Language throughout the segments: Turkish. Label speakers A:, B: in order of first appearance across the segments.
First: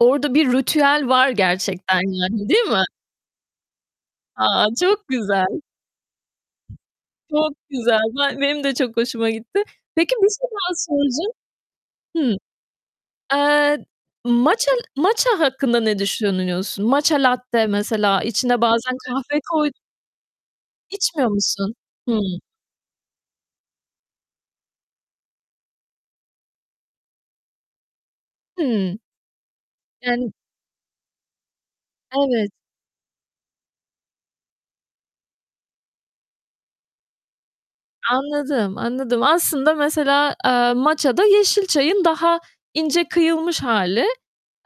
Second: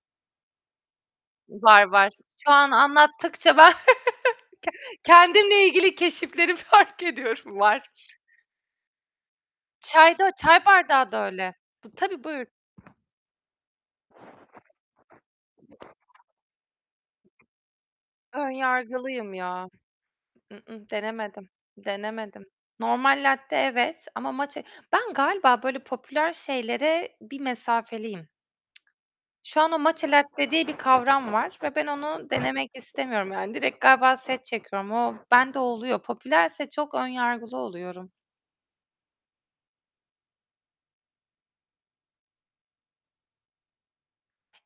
A: Orada bir ritüel var
B: Var,
A: gerçekten
B: var.
A: yani
B: Şu
A: değil
B: an
A: mi?
B: anlattıkça ben
A: A,
B: ke
A: çok güzel!
B: kendimle ilgili keşifleri fark
A: Çok
B: ediyorum. Var.
A: güzel. Ba benim de çok hoşuma gitti. Peki,
B: Çay
A: bir
B: da
A: şey
B: çay
A: daha
B: bardağı da
A: soracağım.
B: öyle. Tabii
A: Hı.
B: buyur.
A: Eee, matcha matcha hakkında ne düşünüyorsun? Matcha latte mesela
B: Ön
A: içine bazen
B: yargılıyım
A: kahve
B: ya.
A: koy
B: I-ı.
A: İçmiyor
B: Denemedim.
A: musun? Hı.
B: Denemedim. Normal latte evet ama matcha ben galiba böyle popüler şeylere bir mesafeliyim.
A: Hı.
B: Şu anda matcha
A: Yani
B: latte diye bir kavram var ve ben onu
A: Evet.
B: denemek istemiyorum, yani, direkt galiba set çekiyorum. O bende oluyor. Popülerse çok ön yargılı oluyorum.
A: Anladım. Anladım. Aslında, mesela, eee, matcha da yeşil çayın daha ince kıyılmış hâli,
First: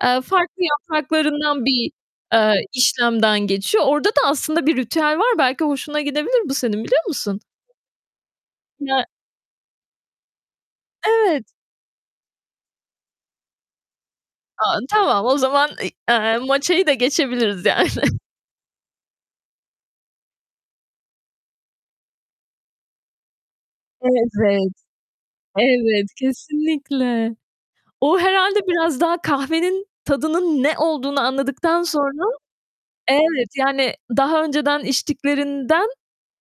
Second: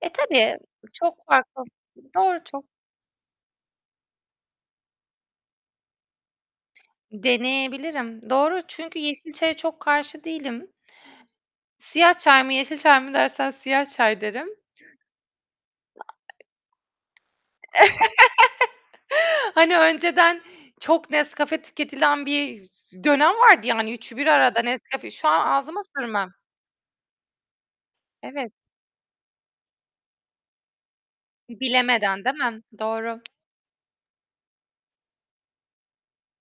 B: Eee,
A: eee,
B: tabii,
A: farklı
B: çok farklı.
A: yapraklarından bir,
B: Doğru
A: eee,
B: çok
A: işlemden geçiyor. Orada da aslında bir ritüel var. Belki hoşuna gidebilir bu senin, biliyor musun?
B: Deneyebilirim. Doğru çünkü
A: Ya
B: yeşil çaya çok karşı değilim.
A: Evet.
B: Siyah çay mı, yeşil çay mı dersen siyah çay derim.
A: A, tamam o zaman, ııı, eee, matcha'yı da geçebiliriz yani.
B: Hani, önceden çok Nescafe tüketilen bir z dönem vardı ya, hani, 3'ü 1 arada
A: Evet.
B: Nescafe şu an ağzıma
A: Evet,
B: sürmem.
A: kesinlikle. O
B: Evet.
A: herhâlde biraz daha kahvenin tadının ne olduğunu anladıktan
B: Bilemeden,
A: sonra
B: değil mi? Doğru.
A: Evet, yani, daha önceden içtiklerinden,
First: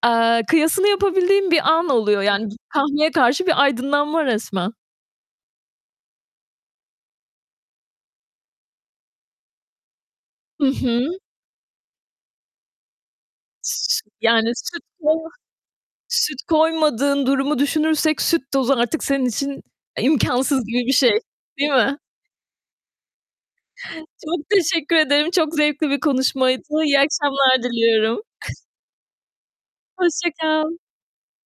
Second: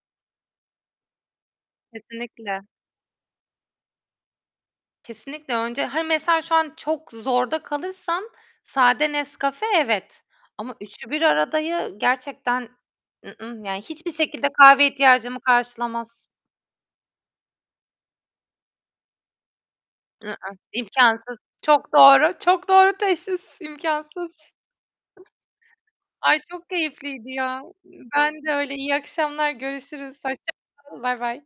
A: eee, kıyasını yapabildiğin bir an oluyor. Yani, b
B: Kesinlikle.
A: kahveye karşı bir aydınlanma resmen.
B: Kesinlikle önce, hani, mesela, şu an çok zorda kalırsam sade Nescafe evet
A: Hı
B: ama üçü
A: hı.
B: bir aradayı gerçekten, yani, hiçbir
A: Yani,
B: şekilde
A: süt,
B: kahveye
A: eee
B: ihtiyacımı karşılamaz.
A: süt koymadığın durumu düşünürsek süt tozu artık senin için, eee, imkânsız gibi bir şey,
B: İmkansız.
A: değil
B: Çok
A: mi?
B: doğru, çok doğru teşhis, imkansız.
A: Çok teşekkür ederim. Çok zevkli bir
B: Ay,
A: konuşmaydı.
B: çok
A: İyi
B: keyifliydi ya.
A: akşamlar diliyorum.
B: Ben de öyle. İyi akşamlar, görüşürüz.
A: Hoşça
B: Hoşça
A: kal.
B: kalın. Bay bay.